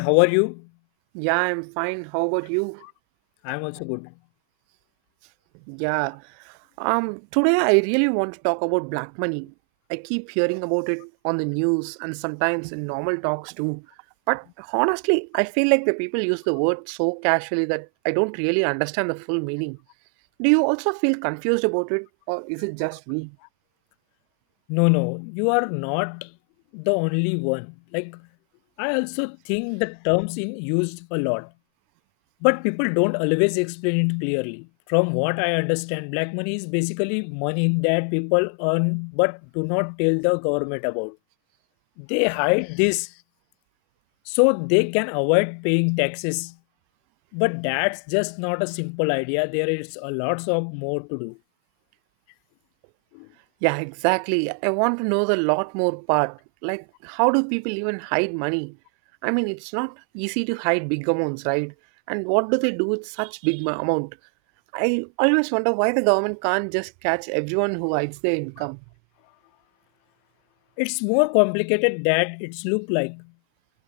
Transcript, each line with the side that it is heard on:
left: How are you?
right: Yeah, I'm fine. How about you?
left: I'm also good.
right: Yeah. Today I really want to talk about black money. I keep hearing about it on the news and sometimes in normal talks too. But honestly, I feel like the people use the word so casually that I don't really understand the full meaning. Do you also feel confused about it, or is it just me?
left: No, no, you are not the only one. Like, I also think the terms in used a lot, but people don't always explain it clearly. From what I understand, black money is basically money that people earn but do not tell the government about. They hide this so they can avoid paying taxes. But that's just not a simple idea. There is a lots of more to do.
right: Yeah, exactly. I want to know the lot more part. How do people even hide money? I mean, it's not easy to hide big amounts, right? And what do they do with such big amount? I always wonder why the government can't just catch everyone who hides their income.
left: It's more complicated than it's look like.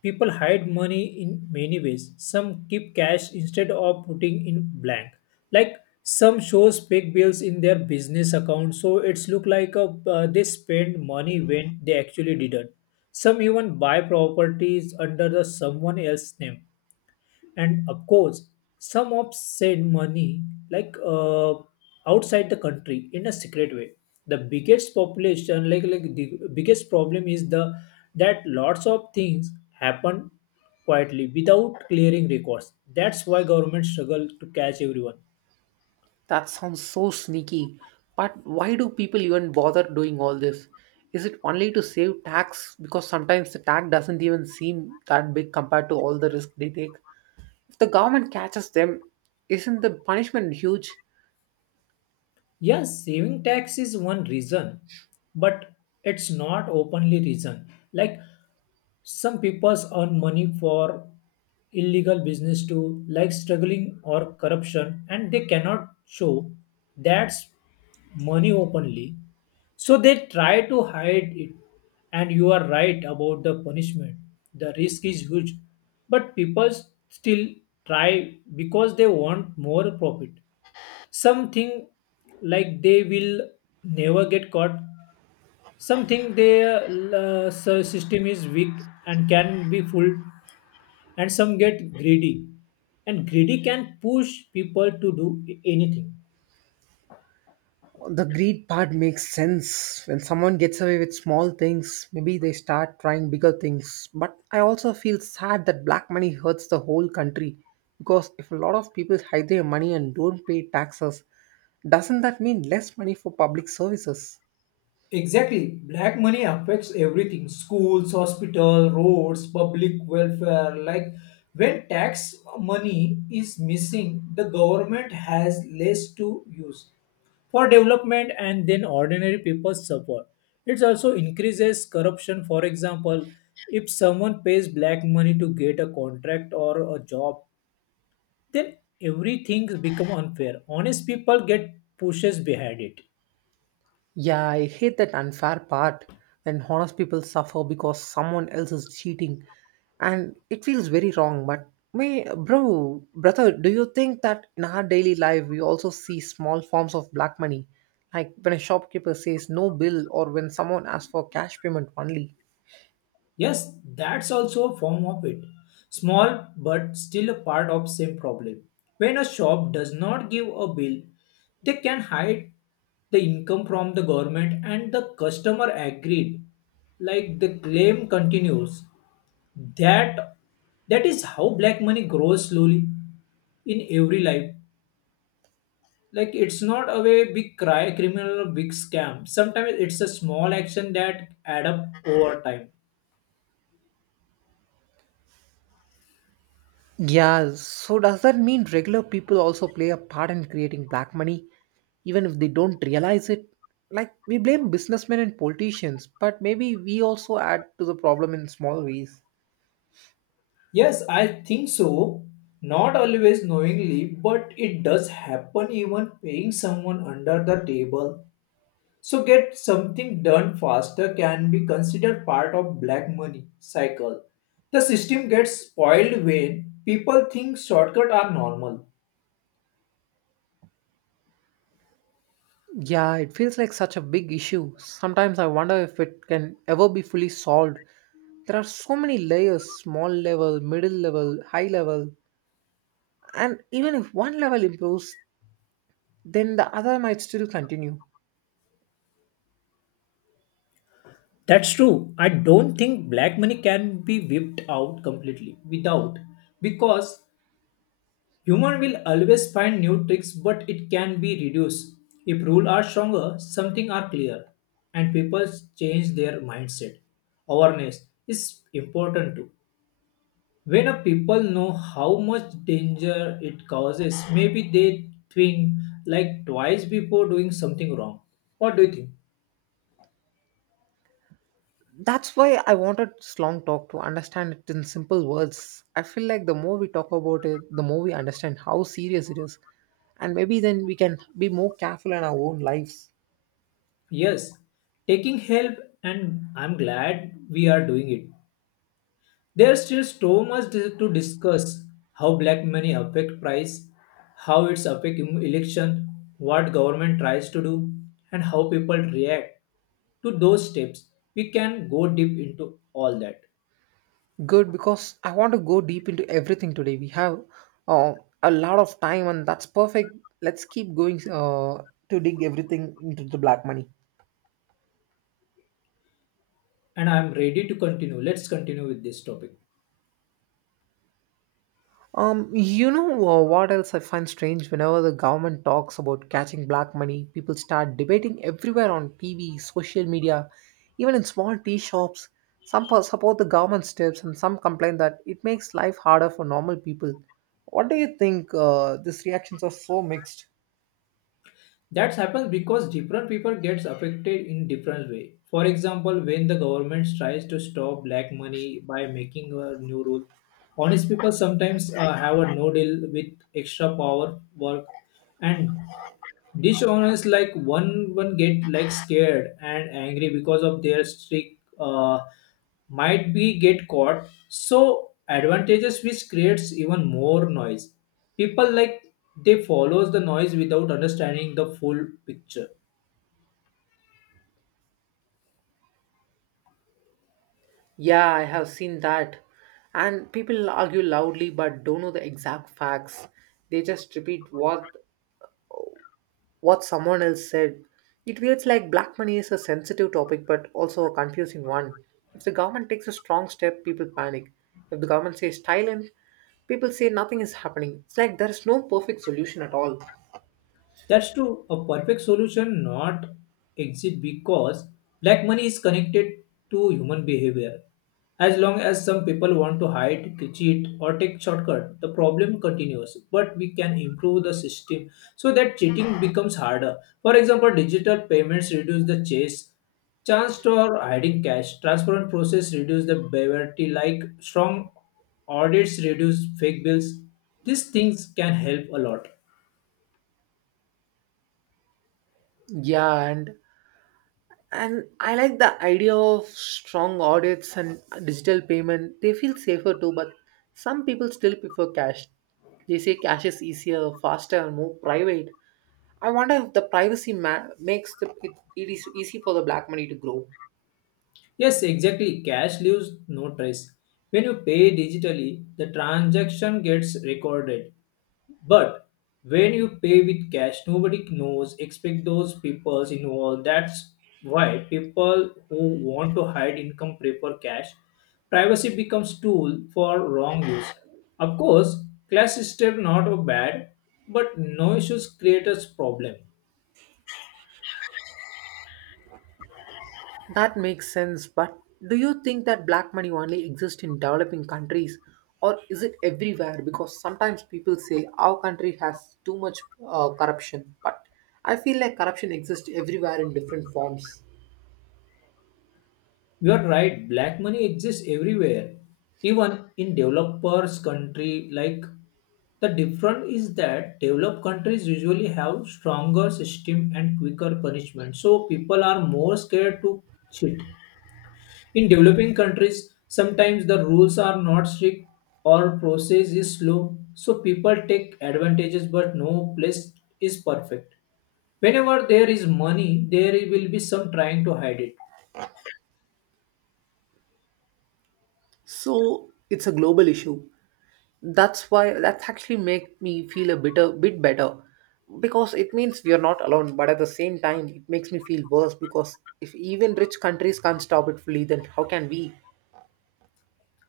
left: People hide money in many ways. Some keep cash instead of putting in blank. Like some shows fake bills in their business account, so it's look like a, they spend money when they actually didn't. Some even buy properties under the someone else's name, and of course some of said money, like outside the country in a secret way, the biggest population, like the biggest problem is the that lots of things happen quietly without clearing records. That's why government struggle to catch everyone.
right: That sounds so sneaky. But why do people even bother doing all this? Is it only to save tax? Because sometimes the tax doesn't even seem that big compared to all the risk they take. If the government catches them, isn't the punishment huge?
left: Yes, saving tax is one reason, but it's not openly reason. Like some people earn money for illegal business too, like struggling or corruption, and they cannot show that's money openly. So they try to hide it. And you are right about the punishment. The risk is huge, but people still try because they want more profit, something like they will never get caught, something their system is weak and can be fooled, and some get greedy, and greedy can push people to do anything.
right: The greed part makes sense. When someone gets away with small things, maybe they start trying bigger things, but I also feel sad that black money hurts the whole country, because if a lot of people hide their money and don't pay taxes, doesn't that mean less money for public services?
left: Exactly. Black money affects everything, schools, hospital, roads, public welfare. Like when tax money is missing, the government has less to use for development, and then ordinary people suffer. It also increases corruption. For example, if someone pays black money to get a contract or a job, then everything becomes unfair. Honest people get pushes behind it.
right: Yeah, I hate that unfair part. When honest people suffer because someone else is cheating, and it feels very wrong. But me, brother, do you think that in our daily life we also see small forms of black money? Like when a shopkeeper says no bill or when someone asks for cash payment only.
left: Yes, that's also a form of it. Small but still a part of same problem. When a shop does not give a bill, they can hide the income from the government, and the customer agreed. Like the claim continues. That that is how black money grows slowly in every life. Like it's not a way big cry criminal or big scam. Sometimes it's a small action that add up over time.
right: Yeah, so does that mean regular people also play a part in creating black money, even if they don't realize it? Like, we blame businessmen and politicians, but maybe we also add to the problem in small ways.
left: Yes, I think so. Not always knowingly, but it does happen, even paying someone under the table. So get something done faster can be considered part of black money cycle. The system gets spoiled when people think shortcuts are normal.
right: Yeah, it feels like such a big issue. Sometimes I wonder if it can ever be fully solved. There are so many layers: small level, middle level, high level, and even if one level improves, then the other might still continue.
left: That's true. I don't think black money can be whipped out completely without, because Human will always find new tricks, but it can be reduced. If rules are stronger, something are clear, and people change their mindset. Awareness is important too. When a people know how much danger it causes, maybe they think like twice before doing something wrong. What do you think?
right: That's why I wanted this long talk, to understand it in simple words. I feel like the more we talk about it, the more we understand how serious it is. And maybe then we can be more careful in our own lives.
left: Yes, taking help, and I'm glad we are doing it. There's still so much to discuss how black money affect price, how it's affect election, what government tries to do, and how people react to those steps. We can go deep into all that.
right: Good, because I want to go deep into everything today. We have uh, a lot of time, and that's perfect. Let's keep going to dig everything into the black money.
left: And I'm ready to continue. Let's continue with this topic.
right: You know what else I find strange? Whenever the government talks about catching black money, people start debating everywhere on TV, social media, even in small tea shops. Support the government steps, and some complain that it makes life harder for normal people. What do you think? These reactions are so mixed.
left: That happens because different people gets affected in different way. For example, when the government tries to stop black money by making a new rule, honest people sometimes have a no deal with extra power work, and dishonest like one get like scared and angry because of their streak, might be get caught so advantages, which creates even more noise. People like they follows the noise without understanding the full picture.
right: Yeah, I have seen that. And people argue loudly but don't know the exact facts. They just repeat what someone else said. It feels like black money is a sensitive topic but also a confusing one. If the government takes a strong step, people panic. If the government says silent, people say nothing is happening. It's like there is no perfect solution at all.
left: That's true. A perfect solution not exist because black money is connected to human behavior. As long as some people want to hide, cheat, or take shortcut, the problem continues. But we can improve the system so that cheating becomes harder. For example, digital payments reduce the chance for hiding cash, transparent process reduce the poverty, like strong audits reduce fake bills. These things can help a lot.
right: Yeah, and I like the idea of strong audits and digital payment. They feel safer too, but some people still prefer cash. They say cash is easier, faster, and more private. I wonder if the privacy makes it is easy for the black money to grow.
left: Yes, exactly. Cash leaves no trace. When you pay digitally, the transaction gets recorded. But when you pay with cash, nobody knows except those people involved. That's why people who want to hide income prefer cash. Privacy becomes tool for wrong use. Of course, class system not bad, but no issues creates problem.
right: That makes sense, but do you think that black money only exists in developing countries, or is it everywhere? Because sometimes people say our country has too much corruption, but I feel like corruption exists everywhere in different forms.
left: You are right, black money exists everywhere, even in developers country. Like the difference is that developed countries usually have stronger system and quicker punishment. So people are more scared to cheat. In developing countries, sometimes the rules are not strict or process is slow. So people take advantages, but no place is perfect. Whenever there is money, there will be some trying to hide it.
right: So it's a global issue. That's why that's actually make me feel a bit better, because it means we are not alone, but at the same time it makes me feel worse, because if even rich countries can't stop it fully, then how can we?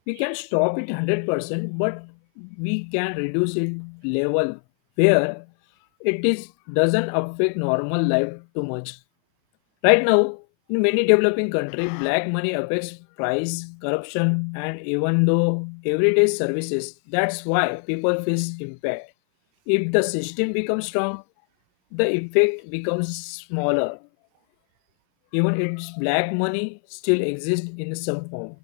left: We can stop it 100%, but we can reduce it level where it is doesn't affect normal life too much. Right now in many developing countries, black money affects price, corruption, and even though everyday services. That's why people feel impact. If the system becomes strong, the effect becomes smaller, even its black money still exists in some form.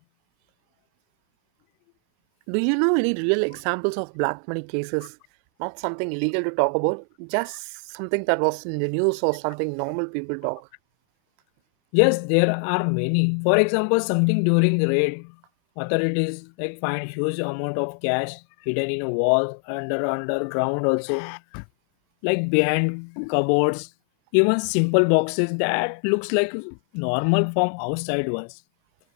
right: Do you know any real examples of black money cases? Not something illegal to talk about, just something that was in the news or something normal people talk.
left: Yes, there are many. For example, something during raid, authorities like find huge amount of cash hidden in walls, under underground also, like behind cupboards, even simple boxes that looks like normal from outside ones.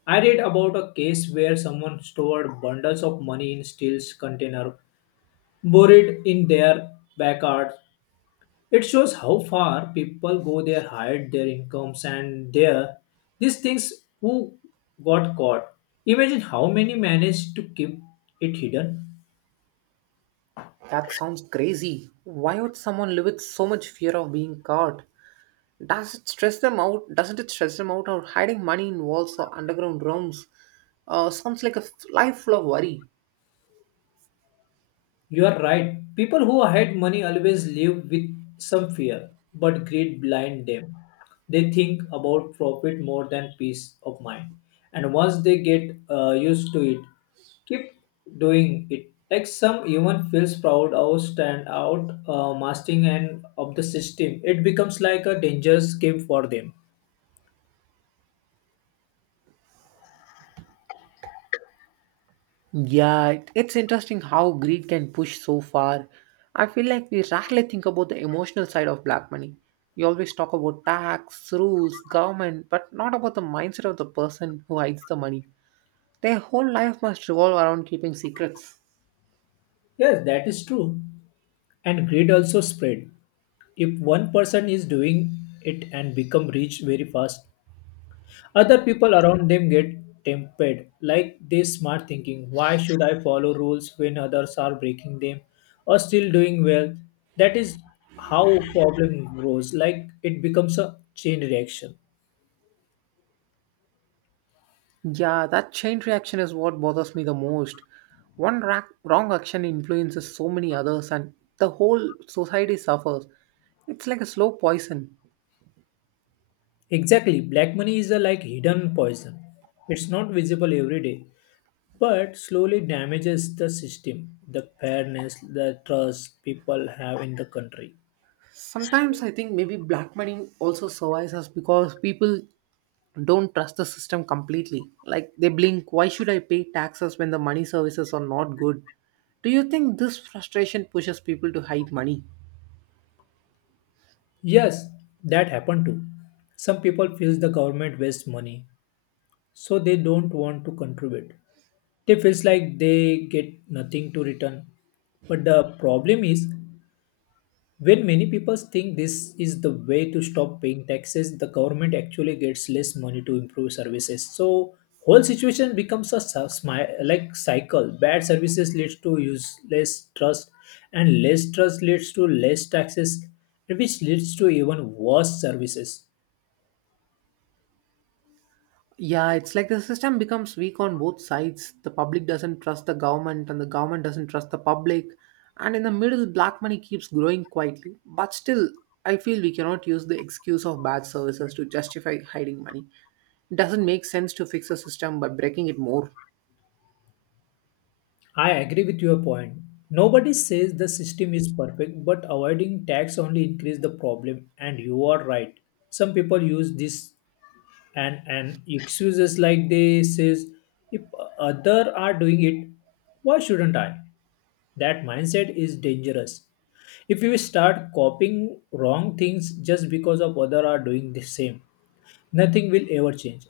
left: I read about a case where someone stored bundles of money in steel container, buried in their backyard. It shows how far people go there, hide their incomes, and their these things who got caught. Imagine how many managed to keep it hidden.
right: That sounds crazy. Why would someone live with so much fear of being caught? Does it stress them out? Doesn't it stress them out? Or hiding money in walls or underground rooms? Sounds like a life full of worry.
left: You are right. People who hide money always live with some fear, but greed blind them. They think about profit more than peace of mind. And once they get used to it, keep doing it. Like some even feels proud or stand out, mastering and of the system. It becomes like a dangerous game for them.
right: Yeah, it's interesting how greed can push so far. I feel like we rarely think about the emotional side of black money. We always talk about tax, rules, government, but not about the mindset of the person who hides the money. Their whole life must revolve around keeping secrets.
left: Yes, that is true. And greed also spread. If one person is doing it and become rich very fast, other people around them get tempted, like this smart thinking, why should I follow rules when others are breaking them or still doing well? That is how problem grows, like it becomes a chain reaction.
right: Yeah, that chain reaction is what bothers me the most. One wrong action influences so many others, and the whole society suffers. It's like a slow poison.
left: Exactly, black money is a like hidden poison. It's not visible every day, but slowly damages the system, the fairness, the trust people have in the country.
right: Sometimes I think maybe black money also survives us because people don't trust the system completely. Like they blink, why should I pay taxes when the money services are not good? Do you think this frustration pushes people to hide money?
left: Yes, that happened too. Some people feel the government wastes money, so they don't want to contribute. They feels like they get nothing to return, but the problem is when many people think this is the way to stop paying taxes, the government actually gets less money to improve services. So whole situation becomes a like cycle, bad services leads to useless trust, and less trust leads to less taxes, which leads to even worse services.
right: Yeah, it's like the system becomes weak on both sides. The public doesn't trust the government, and the government doesn't trust the public. And in the middle, black money keeps growing quietly. But still, I feel we cannot use the excuse of bad services to justify hiding money. It doesn't make sense to fix a system by breaking it more.
left: I agree with your point. Nobody says the system is perfect, but avoiding tax only increase the problem. And you are right. Some people use this and excuses like they says, if other are doing it, why shouldn't I? That mindset is dangerous. If you start copying wrong things just because of other are doing the same, nothing will ever change.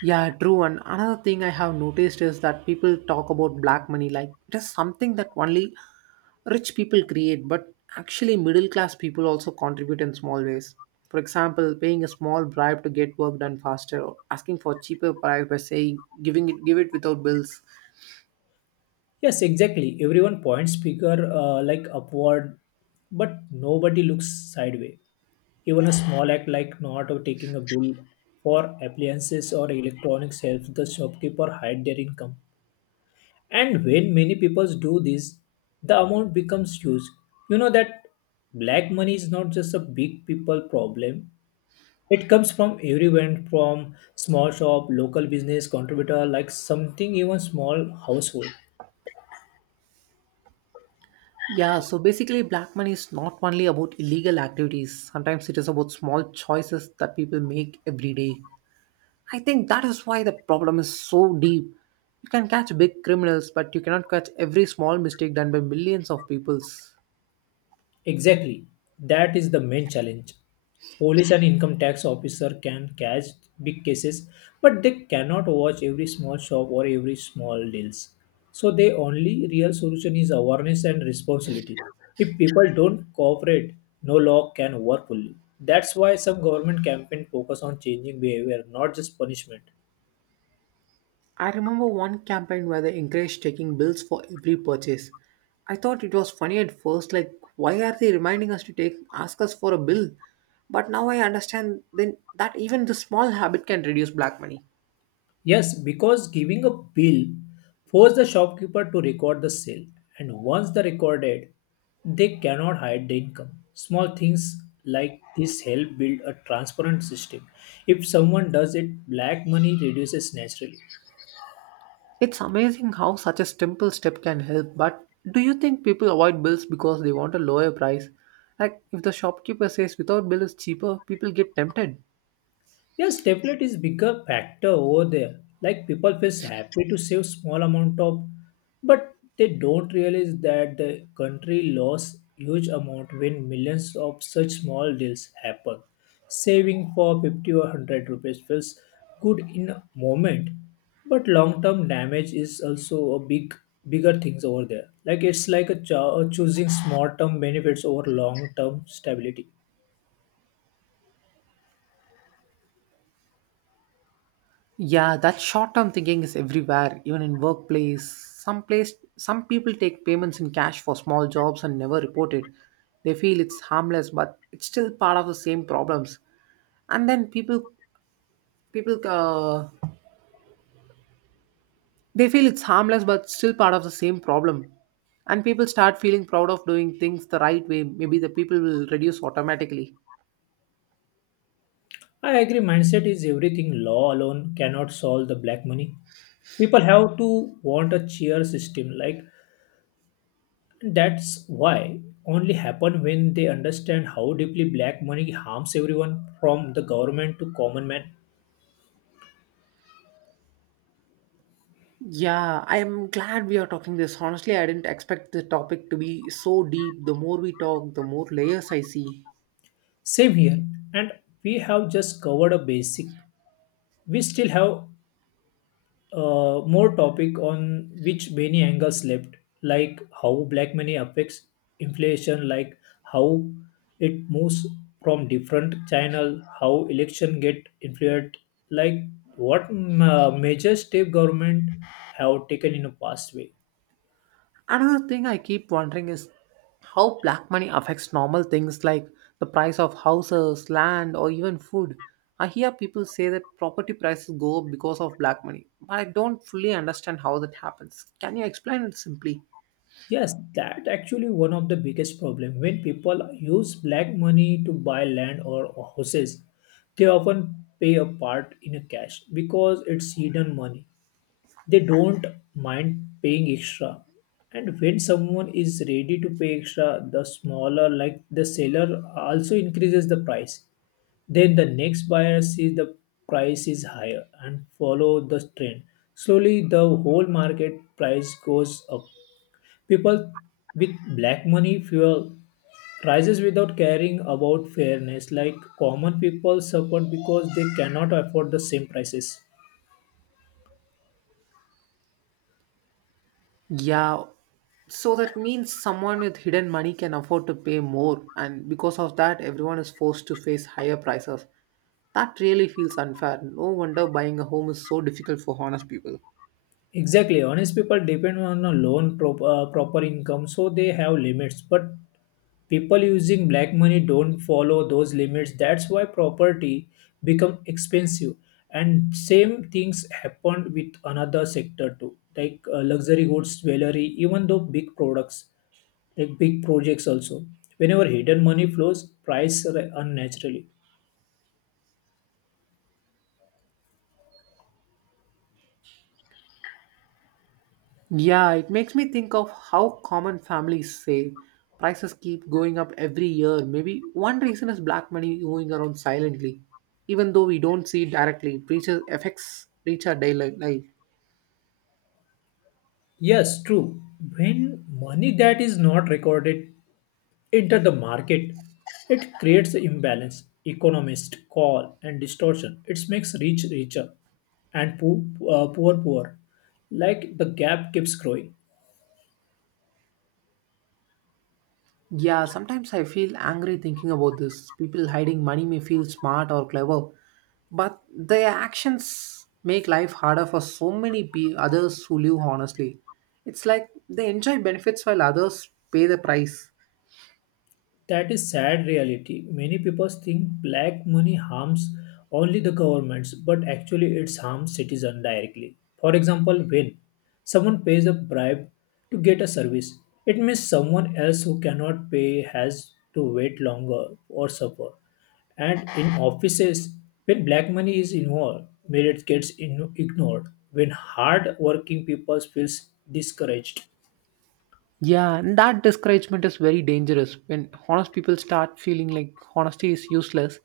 right: Yeah, true. And another thing I have noticed is that people talk about black money like it is something that only rich people create, but actually middle class people also contribute in small ways. For example, paying a small bribe to get work done faster, or asking for cheaper price by saying giving it give it without bills.
left: Yes, exactly. Everyone points bigger, like upward, but nobody looks sideway. Even a small act like not or taking a bill for appliances or electronics helps the shopkeeper hide their income. And when many people do this, the amount becomes huge. You know that black money is not just a big people problem. It comes from everyone, from small shop, local business contributor, like something even small household.
right: Yeah, so basically black money is not only about illegal activities. Sometimes it is about small choices that people make every day. I think that is why the problem is so deep. You can catch big criminals, but you cannot catch every small mistake done by millions of peoples.
left: Exactly. That is the main challenge. Police and income tax officer can catch big cases, but they cannot watch every small shop or every small deals. So the only real solution is awareness and responsibility. If people don't cooperate, no law can work fully. That's why some government campaign focus on changing behavior, not just punishment.
right: I remember one campaign where they encouraged taking bills for every purchase. I thought it was funny at first, like why are they reminding us to take ask us for a bill? But now I understand then that even the small habit can reduce black money.
left: Yes, because giving a bill forces the shopkeeper to record the sale, and once they recorded, they cannot hide the income. Small things like this help build a transparent system. If someone does it, black money reduces naturally.
right: It's amazing how such a simple step can help, but do you think people avoid bills because they want a lower price? Like if the shopkeeper says without bill is cheaper, people get tempted.
left: Yes, stability is bigger factor over there. Like people feels happy to save small amount of, but they don't realize that the country lost huge amount when millions of such small deals happen. Saving for 50 or 100 rupees feels good in a moment, but long term damage is also a bigger things over there. Like it's like a choosing small term benefits over long term stability.
right: Yeah, that short-term thinking is everywhere, even in workplace. Some people take payments in cash for small jobs and never report it. They feel it's harmless, but it's still part of the same problems. And then people people they feel it's harmless but still part of the same problem. And people start feeling proud of doing things the right way. Maybe the people will reduce automatically.
left: I agree, mindset is everything. Law alone cannot solve the black money. People have to want a cheer system. Like that's why only happen when they understand how deeply black money harms everyone from the government to common man.
right: Yeah, I am glad we are talking this. Honestly, I didn't expect the topic to be so deep. The more we talk, the more layers I see.
left: Same here. And we have just covered a basic. We still have more topic on which many angles left, like how black money affects inflation, like how it moves from different channel, how election get influenced, like major step government have taken in a past way.
right: Another thing I keep wondering is how black money affects normal things, like the price of houses, land, or even food. I hear people say that property prices go up because of black money, but I don't fully understand how that happens. Can you explain it simply?
left: Yes, that actually one of the biggest problem when people use black money to buy land or houses, they often pay a part in a cash because it's hidden money. They don't mind paying extra. And when someone is ready to pay extra, the smaller, like the seller, also increases the price. Then the next buyer sees the price is higher and follow the trend. Slowly, the whole market price goes up. People with black money fuel rises without caring about fairness. Like common people suffer because they cannot afford the same prices.
right: Yeah, so that means someone with hidden money can afford to pay more, and because of that, everyone is forced to face higher prices. That really feels unfair. No wonder buying a home is so difficult for honest people.
left: Exactly. Honest people depend on a proper income, so they have limits. But people using black money don't follow those limits. That's why property become expensive. And same things happened with another sector too, like luxury goods, jewelry, even though big products, like big projects also. Whenever hidden money flows, unnaturally.
right: Yeah, it makes me think of how common families say prices keep going up every year. Maybe one reason is black money moving around silently, even though we don't see it directly. It reaches affects reach our daily life.
left: Yes, true. When money that is not recorded enter the market. It creates imbalance, economists call and distortion. It makes rich richer and poor poor. Like the gap keeps growing.
right: Yeah, sometimes I feel angry thinking about this. People hiding money may feel smart or clever, but their actions make life harder for so many others who live honestly. It's like they enjoy benefits while others pay the price.
left: That is sad reality. Many people think black money harms only the governments, but actually it harms citizens directly. For example, when someone pays a bribe to get a service, it means someone else who cannot pay has to wait longer or suffer. And in offices, when black money is involved, merit ignored. When hard working people feels discouraged,
right: Yeah, and that discouragement is very dangerous. When honest people start feeling like honesty is useless,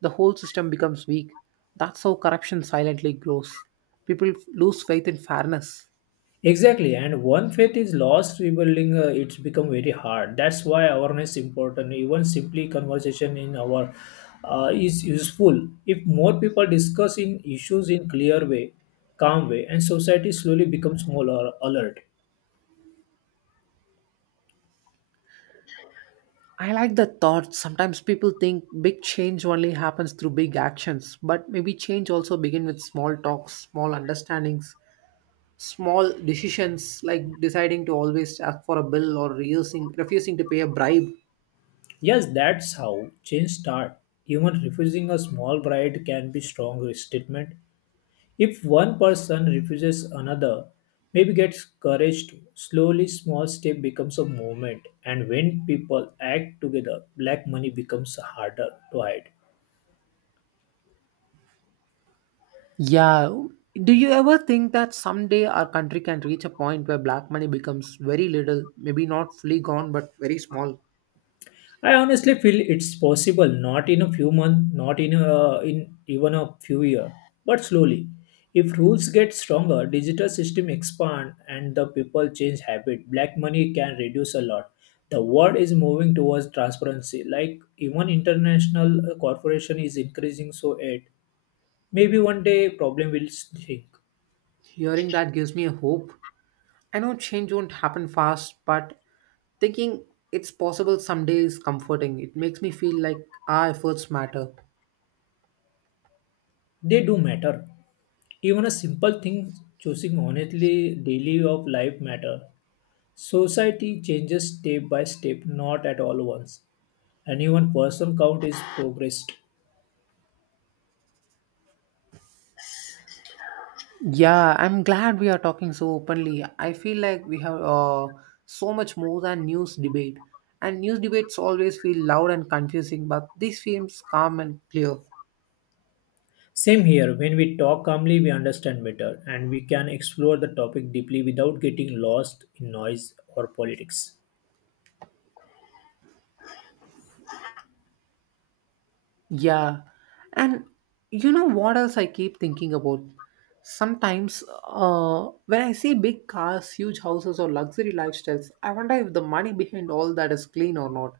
right: the whole system becomes weak. That's how corruption silently grows. People lose faith in fairness.
left: exactly, and one faith is lost, rebuilding it's become very hard. That's why awareness is important. Even simply conversation in our is useful. If more people discuss in issues in clear way, calm way, and society slowly becomes alert.
right: I like the thought. Sometimes people think big change only happens through big actions, but maybe change also begins with small talks, small understandings, small decisions like deciding to always ask for a bill or refusing to pay a bribe.
left: Yes, that's how change start. Even refusing a small bribe can be strong statement. If one person refuses another, maybe gets courage to, slowly small step becomes a movement and when people act together, black money becomes harder to hide.
right: Yeah. Do you ever think that someday our country can reach a point where black money becomes very little, maybe not fully gone, but very small?
left: I honestly feel it's possible, not in a few months, not in a, in even a few years, but slowly. If rules get stronger, digital system expand and the people change habit, black money can reduce a lot. The world is moving towards transparency. Like even international corporation is increasing, so it maybe one day problem will shrink.
right: Hearing that gives me a hope. I know change won't happen fast, but thinking it's possible someday is comforting. It makes me feel like our efforts matter.
left: They do matter. Even a simple thing choosing honestly daily of life matter. Society changes step by step, not at all once. Any one person count is progressed.
right: Yeah, I'm glad we are talking so openly. I feel like we have so much more than news debate. And news debates always feel loud and confusing, but this feels calm and clear.
left: Same here, when we talk calmly, we understand better and we can explore the topic deeply without getting lost in noise or politics.
right: Yeah. And you know what else I keep thinking about? Sometimes when I see big cars, huge houses, or luxury lifestyles, I wonder if the money behind all that is clean or not.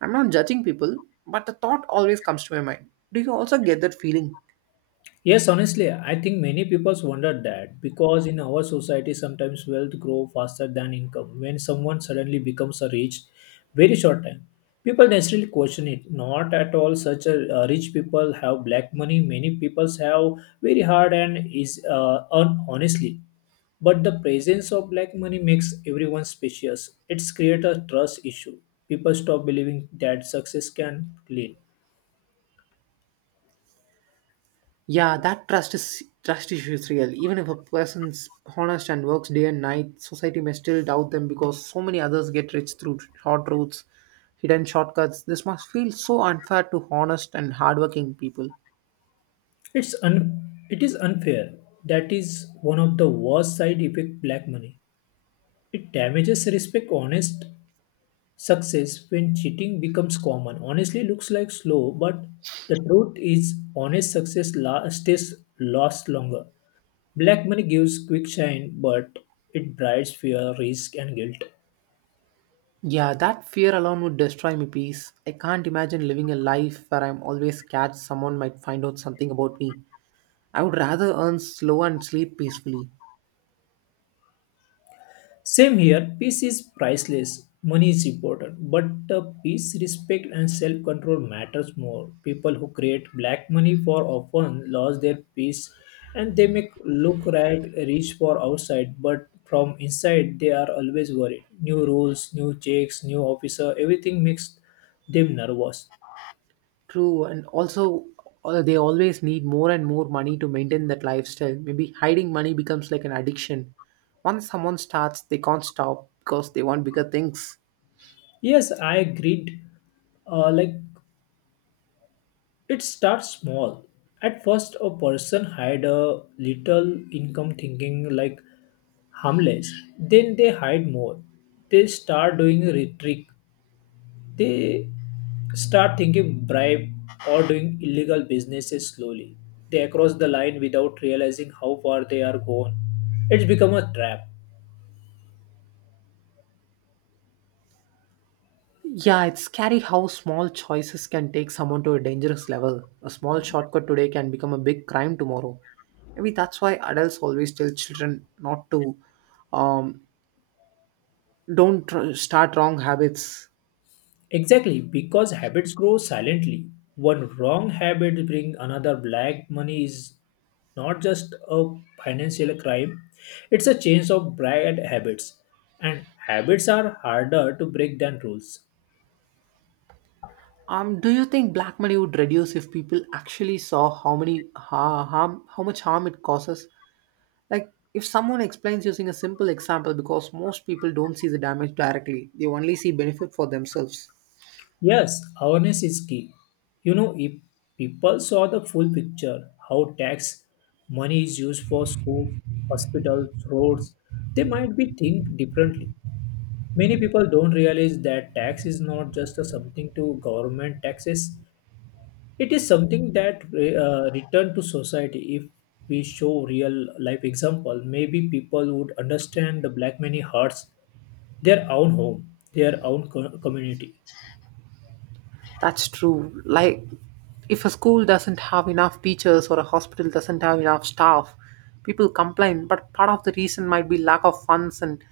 right: I'm not judging people, but the thought always comes to my mind. Do you also get that feeling?
left: Yes, honestly, I think many people wonder that because in our society sometimes wealth grows faster than income. When someone suddenly becomes a rich, very short time, people naturally question it. Not at all such a rich people have black money. Many people have very hard and is earn honestly. But the presence of black money makes everyone suspicious. It's create a trust issue. People stop believing that success can clean.
right: Yeah, that trust issue is real. Even if a person's honest and works day and night, society may still doubt them because so many others get rich through short routes, hidden shortcuts. This must feel so unfair to honest and hardworking people.
left: It is unfair. That is one of the worst side effect black money. It damages respect, honest success when cheating becomes common. Honestly, looks like slow, but the truth is honest stays lost longer. Black money gives quick shine, but it brides fear, risk, and guilt.
right: Yeah, that fear alone would destroy my peace. I can't imagine living a life where I'm always scared someone might find out something about me. I would rather earn slow and sleep peacefully.
left: Same here, peace is priceless. Money is important, but peace, respect, and self control matters more. People who create black money for often lose their peace, and they make look right, rich for outside, but from inside they are always worried. New rules, new checks, new officer, everything makes them nervous.
right: True, and also they always need more and more money to maintain that lifestyle. Maybe hiding money becomes like an addiction. Once someone starts, they can't stop because they want bigger things.
left: Yes, I agreed. Like it starts small. At first, a person hide a little income thinking like harmless. Then they hide more. They start doing rhetoric. They start thinking bribe or doing illegal businesses slowly. They cross the line without realizing how far they are gone. It's become a trap.
right: Yeah, it's scary how small choices can take someone to a dangerous level. A small shortcut today can become a big crime tomorrow. Maybe that's why adults always tell children not to um, don't tr- start wrong habits.
left: Exactly, because habits grow silently. One wrong habit brings another black money is not just a financial crime, it's a change of bad habits. And habits are harder to break than rules.
right: Do you think black money would reduce if people actually saw how harm, how much harm it causes? Like, if someone explains using a simple example, because most people don't see the damage directly, they only see benefit for themselves.
left: Yes, awareness is key. You know, if people saw the full picture, how tax money is used for schools, hospitals, roads, they might be think differently. Many people don't realize that tax is not just a something to government taxes. It is something that return to society. If we show real life example, maybe people would understand the black many hearts their own home, their community.
right: That's true. Like, if a school doesn't have enough teachers or a hospital doesn't have enough staff, people complain. But part of the reason might be lack of funds, and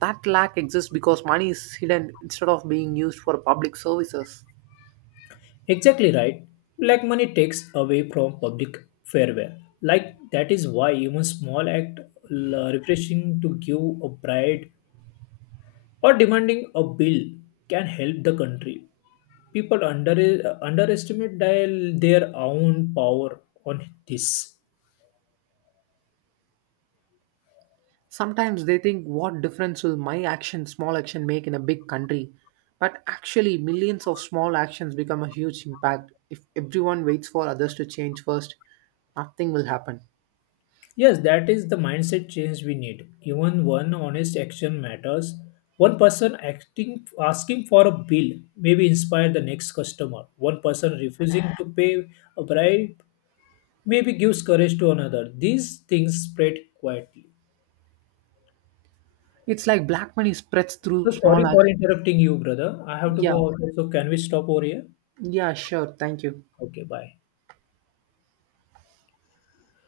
right: that lack exists because money is hidden instead of being used for public services.
left: Exactly right. Black money takes away from public farewell. Like that is why even small refreshing to give a bride or demanding a bill can help the country. People underestimate their own power on this.
right: Sometimes they think, what difference will my small action make in a big country? But actually, millions of small actions become a huge impact. If everyone waits for others to change first, nothing will happen.
left: Yes, that is the mindset change we need. Even one honest action matters. One person acting asking for a bill maybe inspire the next customer. One person refusing to pay a bribe maybe gives courage to another. These things spread quietly.
right: It's like black money spreads
left: So
right: through
left: sorry
right: small
left: for
right: actions.
left: interrupting you, brother. I have to
right: Yeah,
left: go out. So can we stop over here?
right: yeah, sure. Thank you.
left: Okay, bye.